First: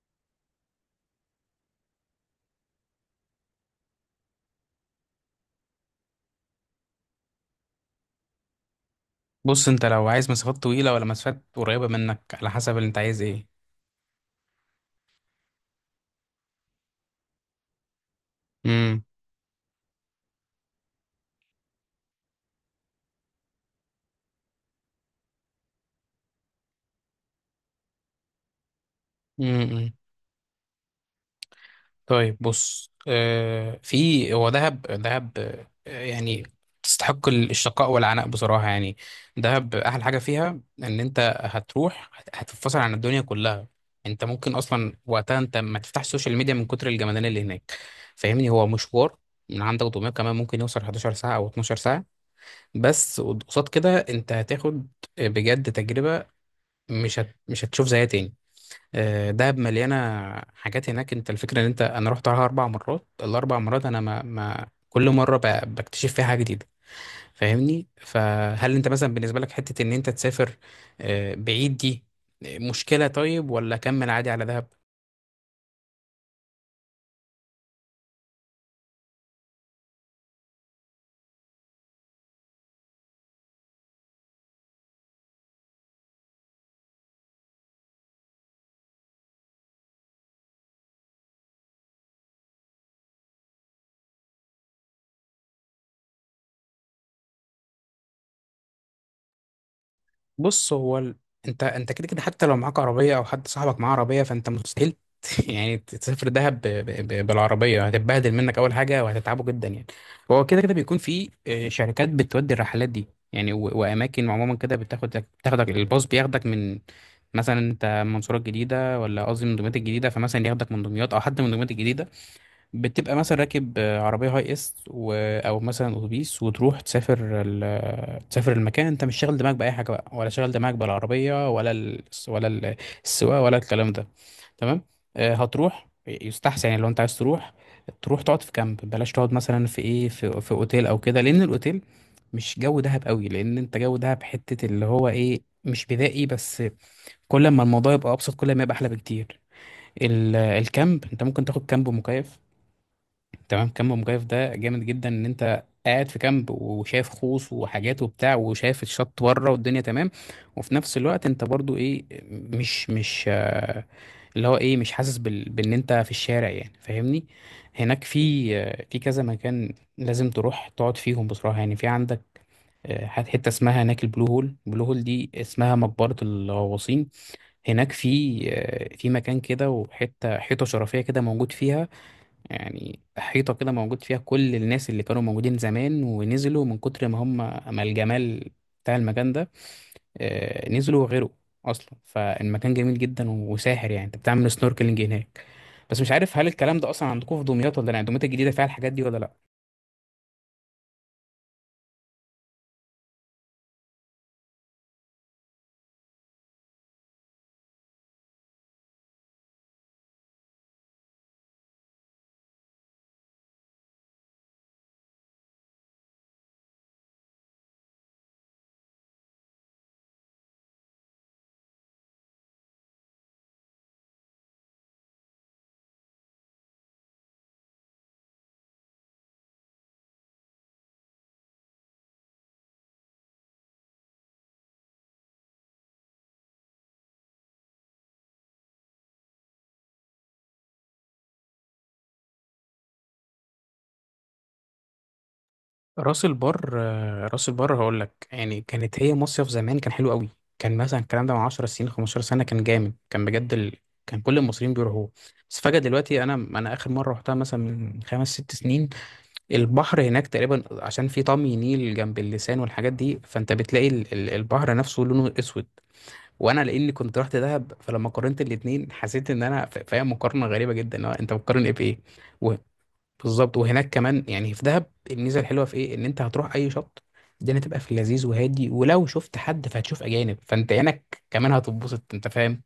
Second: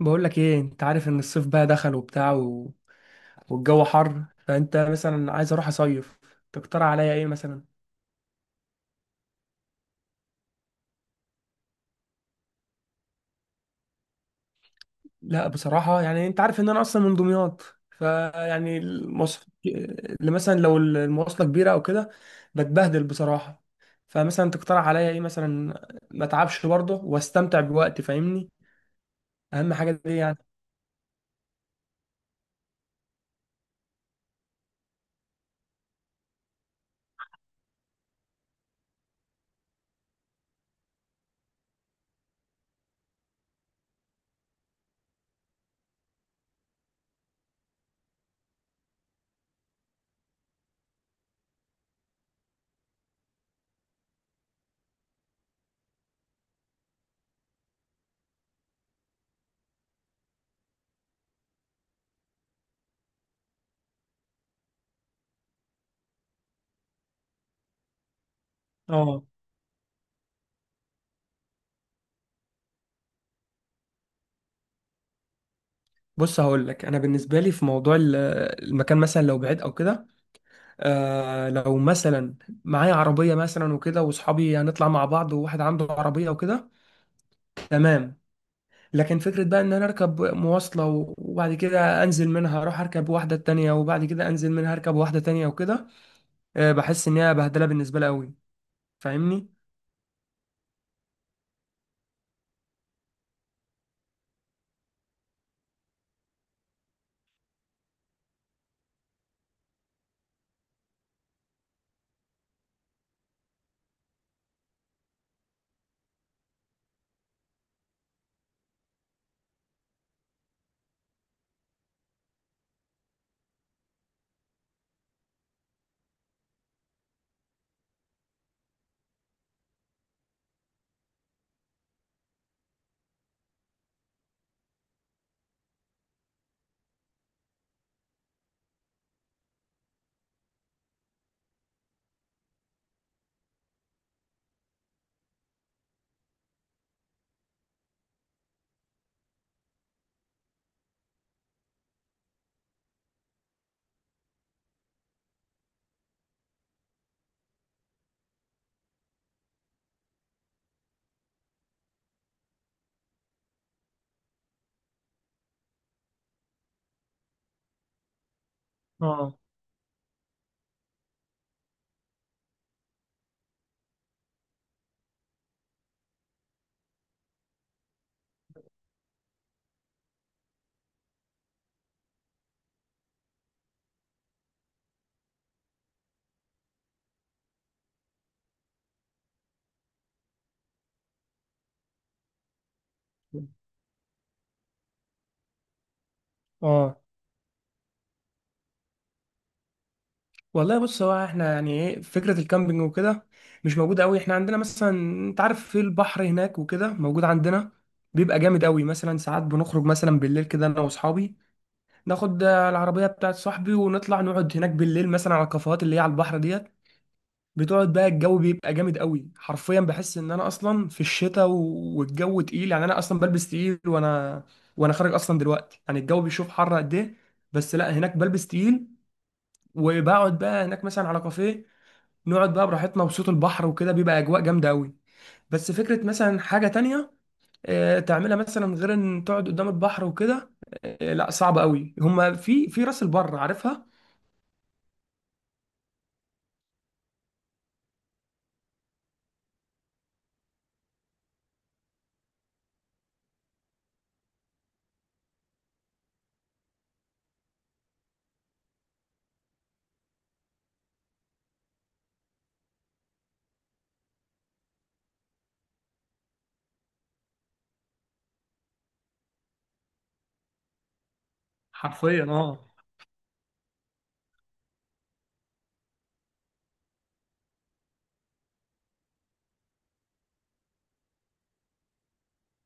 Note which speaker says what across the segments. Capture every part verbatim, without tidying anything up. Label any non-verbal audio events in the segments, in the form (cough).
Speaker 1: بقول لك ايه؟ انت عارف ان الصيف بقى دخل وبتاع و... والجو حر، فانت مثلا عايز اروح اصيف، تقترح عليا ايه مثلا؟
Speaker 2: بص، انت لو عايز مسافات طويلة ولا مسافات قريبة منك، على حسب اللي انت عايز ايه؟
Speaker 1: لا بصراحه يعني انت عارف ان انا اصلا من دمياط، فيعني
Speaker 2: امم.
Speaker 1: المواصلات اللي مثلا لو المواصله كبيره او كده بتبهدل بصراحه. فمثلا تقترح عليا ايه مثلا؟ ما اتعبش برضه واستمتع بوقتي، فاهمني؟ اهم حاجه
Speaker 2: امم.
Speaker 1: دي يعني.
Speaker 2: طيب، بص. آه في هو دهب دهب. آه يعني تستحق ال- الشقاء والعناء بصراحة يعني. دهب أحلى حاجة فيها إن أنت هتروح هت- هتتفصل عن الدنيا كلها. أنت ممكن أصلا وقتها أنت ما تفتحش السوشيال ميديا من كتر الجمدانية اللي هناك. فاهمني، هو مشوار من عندك دمياط كمان ممكن يوصل 11 ساعة أو 12 ساعة. بس قصاد كده أنت هتاخد بجد تجربة، مش هت... مش هتشوف زيها تاني. آه، دهب مليانه حاجات هناك. انت الفكره ان انت، انا رحت عليها اربع مرات، الاربع مرات انا ما, ما كل مره ب... بكتشف فيها حاجه جديده. فاهمني، فهل انت مثلا
Speaker 1: اه.
Speaker 2: بالنسبه لك حته ان انت تسافر آه، بعيد دي مشكله؟ طيب، ولا كمل عادي على دهب.
Speaker 1: بص هقول لك انا، بالنسبه لي في موضوع ال- المكان، مثلا لو بعيد او كده. آه لو مثلا معايا عربية مثلا وكده، وصحابي هنطلع مع بعض، وواحد عنده عربية وكده، تمام. لكن فكرة بقى ان انا اركب مواصلة و- وبعد كده انزل منها اروح اركب واحدة تانية وبعد كده انزل منها اركب واحدة تانية وكده، آه بحس ان هي بهدلة بالنسبة لي قوي، فاهمني؟
Speaker 2: بص، هو ال... انت انت كده كده، حتى لو معاك عربيه او حد صاحبك معاه عربيه، فانت مستحيل (laughs) يعني تسافر دهب ب... ب... ب... بالعربيه. هتتبهدل منك اول حاجه وهتتعبه جدا يعني. هو كده كده بيكون في آه، شركات بتودي الرحلات دي يعني و... واماكن عموما كده بتاخدك بتاخدك الباص بياخدك من مثلا، انت منصوره الجديده ولا قصدي من دمياط الجديده، فمثلا ياخدك من دمياط او حد من دمياط الجديده. بتبقى مثلا راكب آه، عربية هاي اس و... او مثلا اتوبيس، وتروح تسافر ال... تسافر المكان. انت مش شاغل دماغك بأي حاجة بقى، ولا شاغل دماغك بالعربية ولا ال... ولا ال- السواقة ولا الكلام ده. تمام. آه، هتروح، يستحسن يعني لو انت عايز تروح تروح تقعد في كامب. بلاش تقعد مثلا في ايه، في, في اوتيل او كده، لان الاوتيل مش جو دهب قوي. لان انت جو دهب حتة اللي هو ايه، مش بدائي، بس كل ما الموضوع يبقى ابسط كل ما يبقى احلى بكتير. ال- الكامب انت ممكن تاخد كامب مكيف. تمام، كامب مجايف ده جامد جدا ان انت قاعد في كامب وشايف خوص وحاجات وبتاع، وشايف الشط بره والدنيا تمام. وفي نفس الوقت انت برضو ايه، مش مش آه، اللي هو ايه، مش حاسس بال... بان انت في الشارع يعني. فاهمني، هناك في آه، في كذا
Speaker 1: اه
Speaker 2: مكان لازم تروح تقعد فيهم بصراحة يعني. في عندك آه، حت- حتة اسمها هناك البلو هول. البلو هول دي اسمها مقبرة الغواصين. هناك في آه، في مكان كده، وحتة حيطة شرفية كده موجود فيها، يعني حيطة كده موجود فيها كل الناس اللي كانوا موجودين زمان ونزلوا من كتر ما هم، ما الجمال بتاع المكان ده، آه، نزلوا وغيروا أصلا. فالمكان جميل جدا وساحر يعني. أنت بتعمل سنوركلينج هناك. بس مش عارف هل الكلام ده
Speaker 1: اه.
Speaker 2: أصلا عندكم في دمياط ولا لا، يعني دمياط الجديدة فيها الحاجات دي ولا لا؟
Speaker 1: والله بص، هو احنا يعني ايه فكرة الكامبينج وكده مش موجودة قوي احنا عندنا. مثلا انت عارف في البحر هناك وكده، موجود عندنا، بيبقى جامد قوي. مثلا ساعات بنخرج مثلا بالليل كده، انا واصحابي، ناخد آه، العربيه بتاعت صاحبي ونطلع نقعد هناك بالليل مثلا على الكافيهات اللي هي على البحر ديت. بتقعد بقى، الجو بيبقى جامد قوي، حرفيا بحس ان انا اصلا في الشتاء و- والجو تقيل، يعني انا اصلا بلبس تقيل، وانا وانا خارج اصلا دلوقتي، يعني الجو بيشوف حر قد ايه، بس لا هناك بلبس تقيل. وبقعد بقى هناك مثلا على كافيه، نقعد بقى براحتنا، وصوت البحر وكده بيبقى اجواء جامده قوي. بس فكره مثلا حاجه تانية آه، تعملها مثلا غير ان تقعد قدام البحر وكده، آه، لا صعب قوي. هما في في راس البر عارفها.
Speaker 2: راس البر، آه، راس البر هقول لك يعني، كانت هي مصيف زمان، كان حلو قوي. كان مثلا الكلام ده من 10 سنين خمسة عشر سنة سنه، كان جامد، كان بجد ال... كان كل المصريين بيروحوه. بس فجأة دلوقتي، انا انا اخر مره رحتها مثلا من خمس ست سنين. البحر هناك تقريبا، عشان في طمي نيل جنب اللسان والحاجات دي، فانت بتلاقي ال... ال- البحر نفسه لونه اسود. وانا لاني كنت رحت دهب، فلما قارنت الاتنين، حسيت ان انا ف- فاهم مقارنه غريبه جدا، اللي هو انت بتقارن ايه بايه؟
Speaker 1: حرفيا اه.
Speaker 2: بالظبط. وهناك كمان يعني في دهب الميزه الحلوه في ايه؟ ان انت هتروح اي شط، الدنيا تبقى في اللذيذ وهادي، ولو شفت حد فهتشوف اجانب، فانت عينك كمان هتتبسط. انت فاهم؟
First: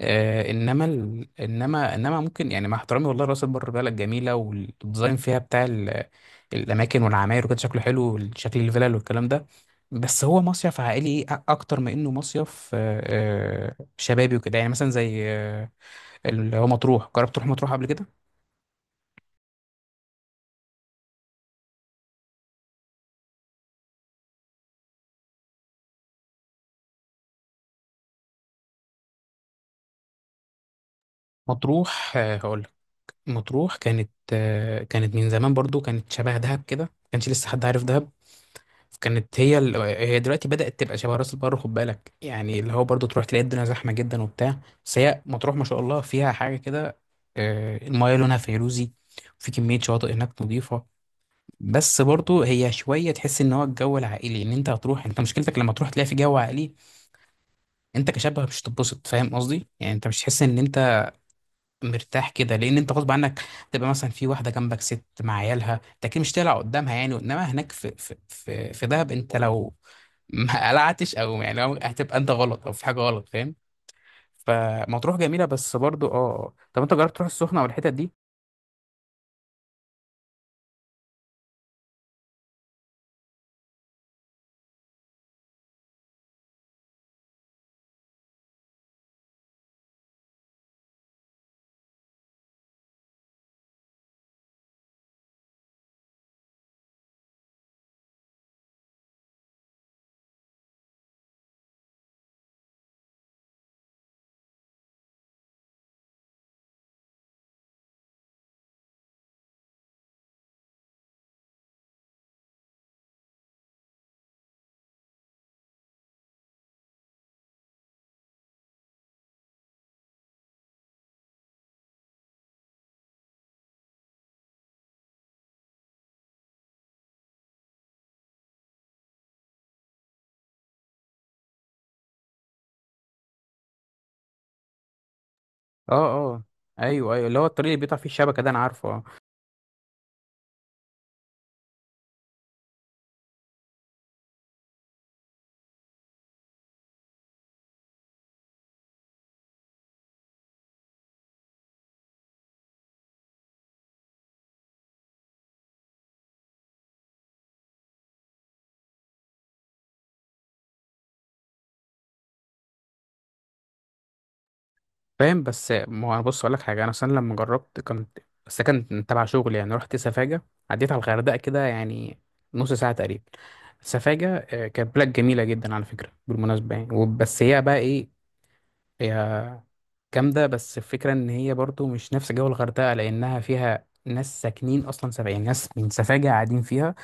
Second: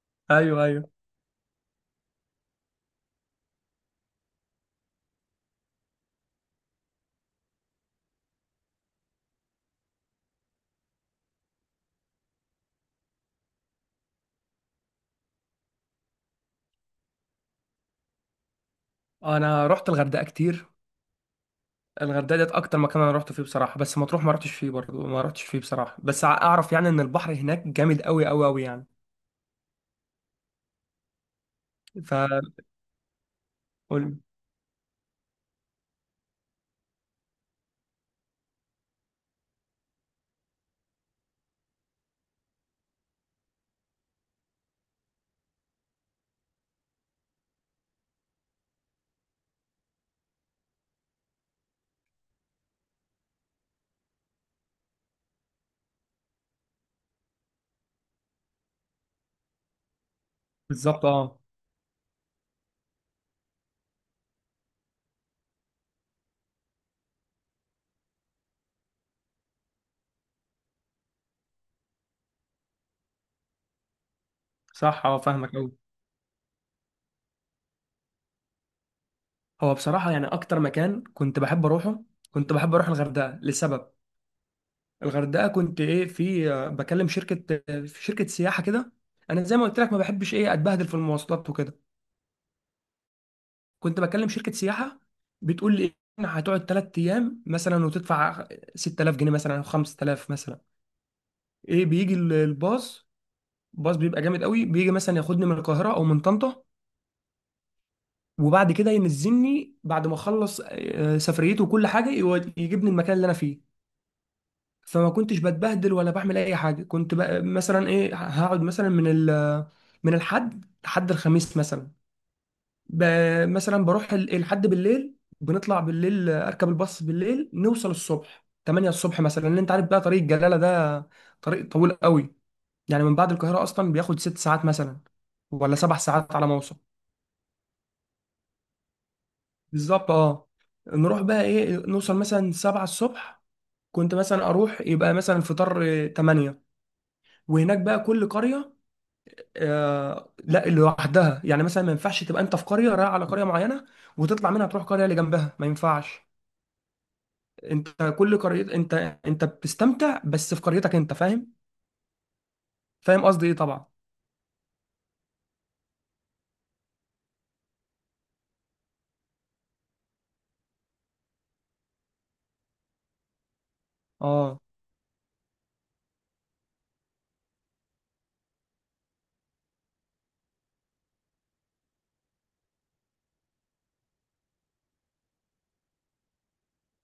Speaker 2: آه.
Speaker 1: ايوه
Speaker 2: انما
Speaker 1: ايوه.
Speaker 2: ال... انما انما ممكن يعني، مع احترامي والله، راس البر بلد جميله، والديزاين فيها بتاع ال... الاماكن والعماير وكده، شكله حلو، شكل الفلل والكلام ده. بس هو مصيف عائلي، إيه؟ أ- اكتر ما انه مصيف آه، آه، شبابي وكده. يعني مثلا زي آه، اللي هو مطروح. جربت تروح مطروح قبل كده؟
Speaker 1: انا رحت الغردقه كتير. الغردقه ديت اكتر مكان انا رحت فيه بصراحه. بس مطروح ما رحتش فيه برضه، ما رحتش فيه بصراحه، بس ع- اعرف يعني ان البحر هناك جامد قوي قوي قوي يعني.
Speaker 2: مطروح
Speaker 1: ف
Speaker 2: مطروح كانت
Speaker 1: قول-
Speaker 2: آه، كانت من زمان برضو كانت شبه دهب كده، ما كانش لسه حد عارف دهب. كانت هي ال... هي دلوقتي بدأت تبقى شبه راس البر، خد بالك، يعني اللي هو برضو تروح تلاقي الدنيا زحمة جدا وبتاع. بس هي مطروح ما شاء الله فيها حاجة كده، آه، المايه لونها فيروزي، وفي كمية شواطئ هناك نظيفة. بس برضو هي شوية تحس ان هو الجو العائلي. ان انت هتروح، انت مشكلتك لما تروح تلاقي في جو عائلي، انت كشاب مش هتتبسط. فاهم قصدي؟ يعني انت مش تحس ان انت
Speaker 1: بالظبط اه.
Speaker 2: مرتاح كده، لان انت غصب عنك تبقى مثلا في واحده جنبك ست مع عيالها، انت اكيد مش هتقلع قدامها يعني. انما هناك في في في, في دهب، انت لو (laughs) ما قلعتش، او يعني لو هتبقى انت غلط او في حاجه غلط، فاهم؟
Speaker 1: صح
Speaker 2: فمطروح
Speaker 1: اه
Speaker 2: جميله
Speaker 1: فاهمك قوي.
Speaker 2: بس برضو اه آه. طب انت جربت تروح السخنه والحتت دي؟
Speaker 1: هو بصراحه يعني اكتر مكان كنت بحب اروحه، كنت بحب اروح الغردقه، لسبب. الغردقه كنت ايه، في آه، بكلم شركه آه، في شركه سياحه كده. انا زي ما قلت لك ما بحبش ايه اتبهدل في المواصلات وكده. كنت بكلم شركه سياحه، بتقول لي إن هتقعد ثلاث ايام مثلا وتدفع ستة آلاف جنيه مثلا او خمسة آلاف مثلا. ايه، بيجي ال- الباص، باص بيبقى جامد قوي، بيجي مثلا ياخدني من القاهره او من طنطا، وبعد كده ينزلني بعد ما اخلص آه، سفريته وكل حاجه، يود- يجيبني المكان اللي انا فيه. فما كنتش بتبهدل ولا بعمل اي حاجه. كنت بقى مثلا ايه، هقعد مثلا من ال، من الحد لحد الخميس مثلا. ب... مثلا بروح ال- لحد بالليل، بنطلع بالليل، آه، اركب الباص بالليل، نوصل الصبح ثمانية الصبح مثلا، لان انت عارف بقى طريق الجلاله ده طريق طويل قوي. يعني من بعد القاهره اصلا بياخد ست ساعات مثلا، ولا
Speaker 2: اه،
Speaker 1: سبع ساعات
Speaker 2: اه،
Speaker 1: على ما اوصل.
Speaker 2: ايوه، ايوه، اللي هو الطريق اللي بيقطع فيه الشبكه ده انا عارفه، اه.
Speaker 1: بالظبط اه. نروح بقى ايه، نوصل مثلا سبعة الصبح، كنت مثلا اروح يبقى مثلا الفطار آه، ثمانية. وهناك بقى كل قريه آه لا لوحدها، يعني مثلا ما ينفعش تبقى انت في قريه رايح على قريه معينه وتطلع منها تروح قريه اللي جنبها، ما ينفعش. انت كل قرية، انت انت بتستمتع بس في قريتك انت، فاهم؟ فاهم قصدي ايه طبعا.
Speaker 2: فاهم. بس ما انا، بص اقول لك حاجه. انا اصلا لما جربت كنت، بس ده كان تبع شغل يعني، رحت سفاجه، عديت على الغردقه كده يعني نص ساعه تقريبا. سفاجة
Speaker 1: اه
Speaker 2: آه، كانت بلاد جميلة جدا، على فكرة بالمناسبة يعني، و- بس هي بقى ايه، هي جامدة. بس الفكرة ان هي برضو مش نفس جو الغردقة، لأنها فيها ناس ساكنين أصلا، سبع يعني ناس من سفاجة قاعدين فيها،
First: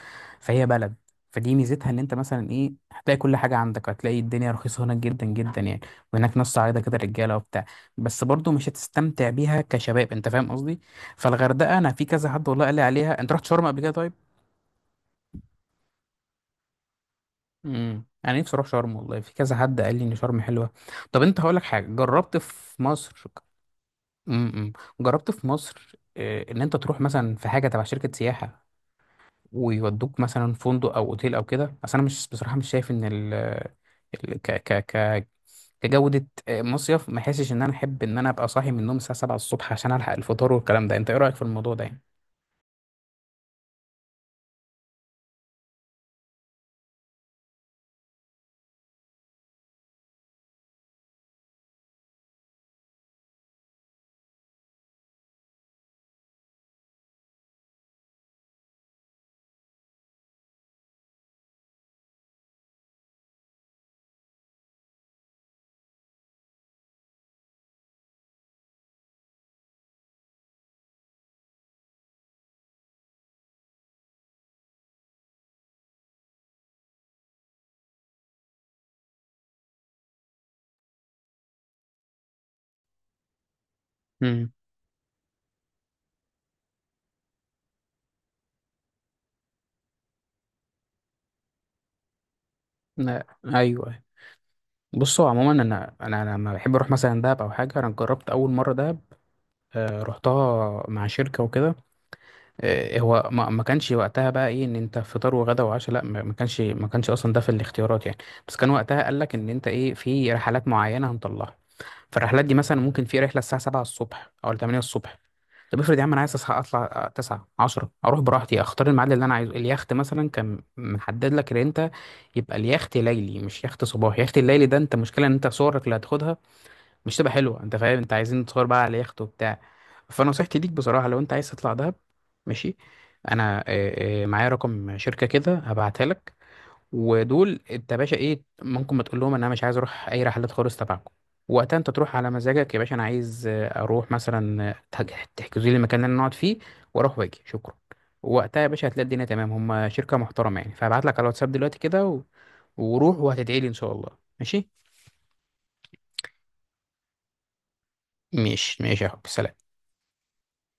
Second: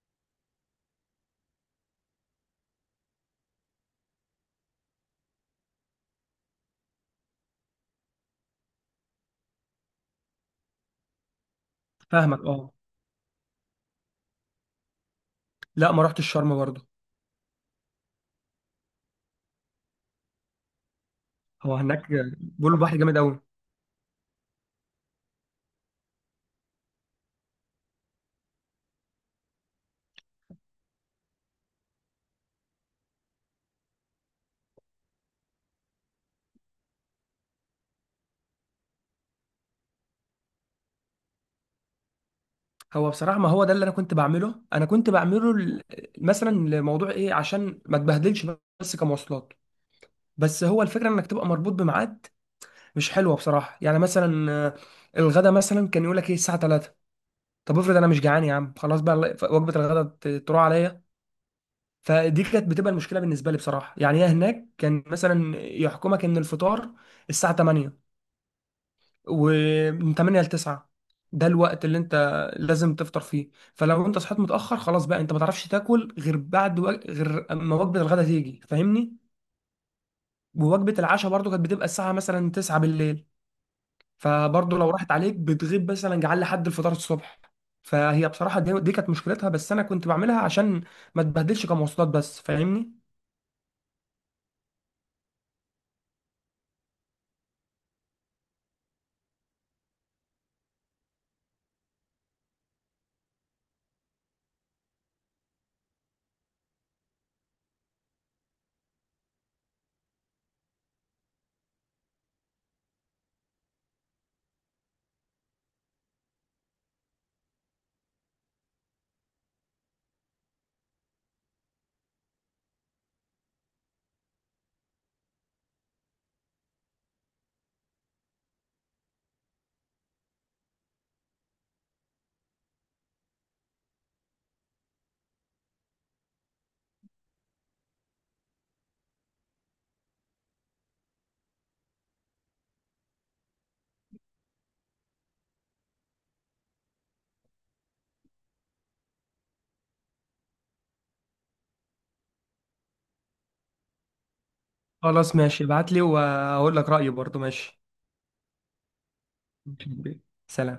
Speaker 2: فهي بلد. فدي ميزتها ان انت مثلا ايه، هتلاقي كل حاجة عندك، هتلاقي الدنيا رخيصة هناك جدا جدا يعني. وهناك ناس صعيدة كده، رجالة وبتاع. بس برضو مش هتستمتع بيها كشباب. انت فاهم قصدي؟ فالغردقة انا في كذا
Speaker 1: فاهمك
Speaker 2: حد والله
Speaker 1: اه.
Speaker 2: قال لي عليها. انت رحت شرم قبل كده؟ طيب،
Speaker 1: لا ما رحتش الشرم برضه.
Speaker 2: امم انا نفسي اروح شرم والله، في كذا حد قال لي ان شرم حلوه. طب انت هقول لك
Speaker 1: هو
Speaker 2: حاجه،
Speaker 1: هناك
Speaker 2: جربت
Speaker 1: بيقولوا
Speaker 2: في
Speaker 1: البحر
Speaker 2: مصر
Speaker 1: جامد قوي.
Speaker 2: امم امم، جربت في مصر آه، ان انت تروح مثلا في حاجه تبع شركه سياحه، ويودوك مثلا فندق او اوتيل او كده؟ اصل انا مش، بصراحه مش شايف ان ال ال- ك ك ك كجوده آه، مصيف. ما حاسش ان انا احب ان انا ابقى صاحي من النوم الساعه سبعة الصبح عشان الحق الفطار والكلام ده. انت ايه رايك في الموضوع ده يعني؟
Speaker 1: هو بصراحة، ما هو ده اللي انا كنت بعمله انا كنت بعمله ل- مثلا لموضوع ايه عشان ما تبهدلش، بس كمواصلات. بس هو الفكرة انك تبقى مربوط بميعاد مش حلوة بصراحة، يعني مثلا آه، الغدا مثلا كان يقول لك ايه الساعة ثلاثة. طب افرض انا مش جعان يا عم، خلاص بقى الله- وجبة الغدا ت- تروح عليا. فدي كانت بتبقى المشكله بالنسبه لي بصراحه يعني. هي هناك كان مثلا يحكمك ان الفطار الساعه ثمانية، ومن ثمانية ل تسعة ده الوقت اللي انت لازم تفطر فيه. فلو انت صحيت متاخر خلاص بقى، انت ما تعرفش تاكل غير بعد وق... غير اما وجبه الغداء تيجي، فاهمني؟ ووجبه العشاء برضو كانت بتبقى الساعه مثلا تسعة بالليل،
Speaker 2: امم،
Speaker 1: فبرضو لو راحت عليك بتغيب مثلا جعان لحد الفطار الصبح. فهي بصراحه دي, دي كانت مشكلتها، بس انا كنت بعملها عشان ما تبهدلش كمواصلات بس، فاهمني؟
Speaker 2: لا. ايوه. بصوا عموما، انا انا أنا لما بحب اروح مثلا دهب او حاجه، انا جربت اول مره ده، آه، رحتها مع شركة وكده. آه، هو ما ما كانش وقتها بقى ايه ان انت فطار وغدا وعشاء، لا، ما ما كانش، ما كانش اصلا ده في الاختيارات يعني. بس كان وقتها قال لك ان انت ايه، في رحلات معينة هنطلعها. فالرحلات دي مثلا ممكن في رحلة الساعة سبعة الصبح او تمانية الصبح. طب افرض يا عم انا عايز اصحى اطلع تسعة عشرة، اروح براحتي اختار الميعاد اللي انا عايزه. اليخت مثلا كان محدد لك ان انت يبقى اليخت ليلي مش يخت صباحي. اليخت الليلي ده انت مشكلة ان انت صورك اللي هتاخدها مش تبقى حلوه. انت فاهم، انت عايزين تصور بقى على يخت وبتاع. فنصيحتي ليك بصراحه لو انت عايز تطلع دهب، ماشي، انا آه، آه، معايا رقم شركه كده، هبعتها لك. ودول انت يا باشا ايه، ممكن ما تقول لهم ان انا مش عايز اروح اي رحلات خالص تبعكم. وقتها انت تروح على مزاجك يا باشا، انا عايز آه، اروح مثلا آه، تح- تحجزوا لي المكان اللي انا اقعد فيه، واروح واجي. شكرا. وقتها يا باشا هتلاقي الدنيا تمام. هم شركه محترمه يعني، فهبعت لك على الواتساب دلوقتي كده و... وروح، وهتدعي لي ان شاء الله. ماشي؟
Speaker 1: خلاص ماشي، ابعت لي وهقول لك رأيي برضو. ماشي،
Speaker 2: ماشي، ماشي يا حب. سلام.
Speaker 1: سلام.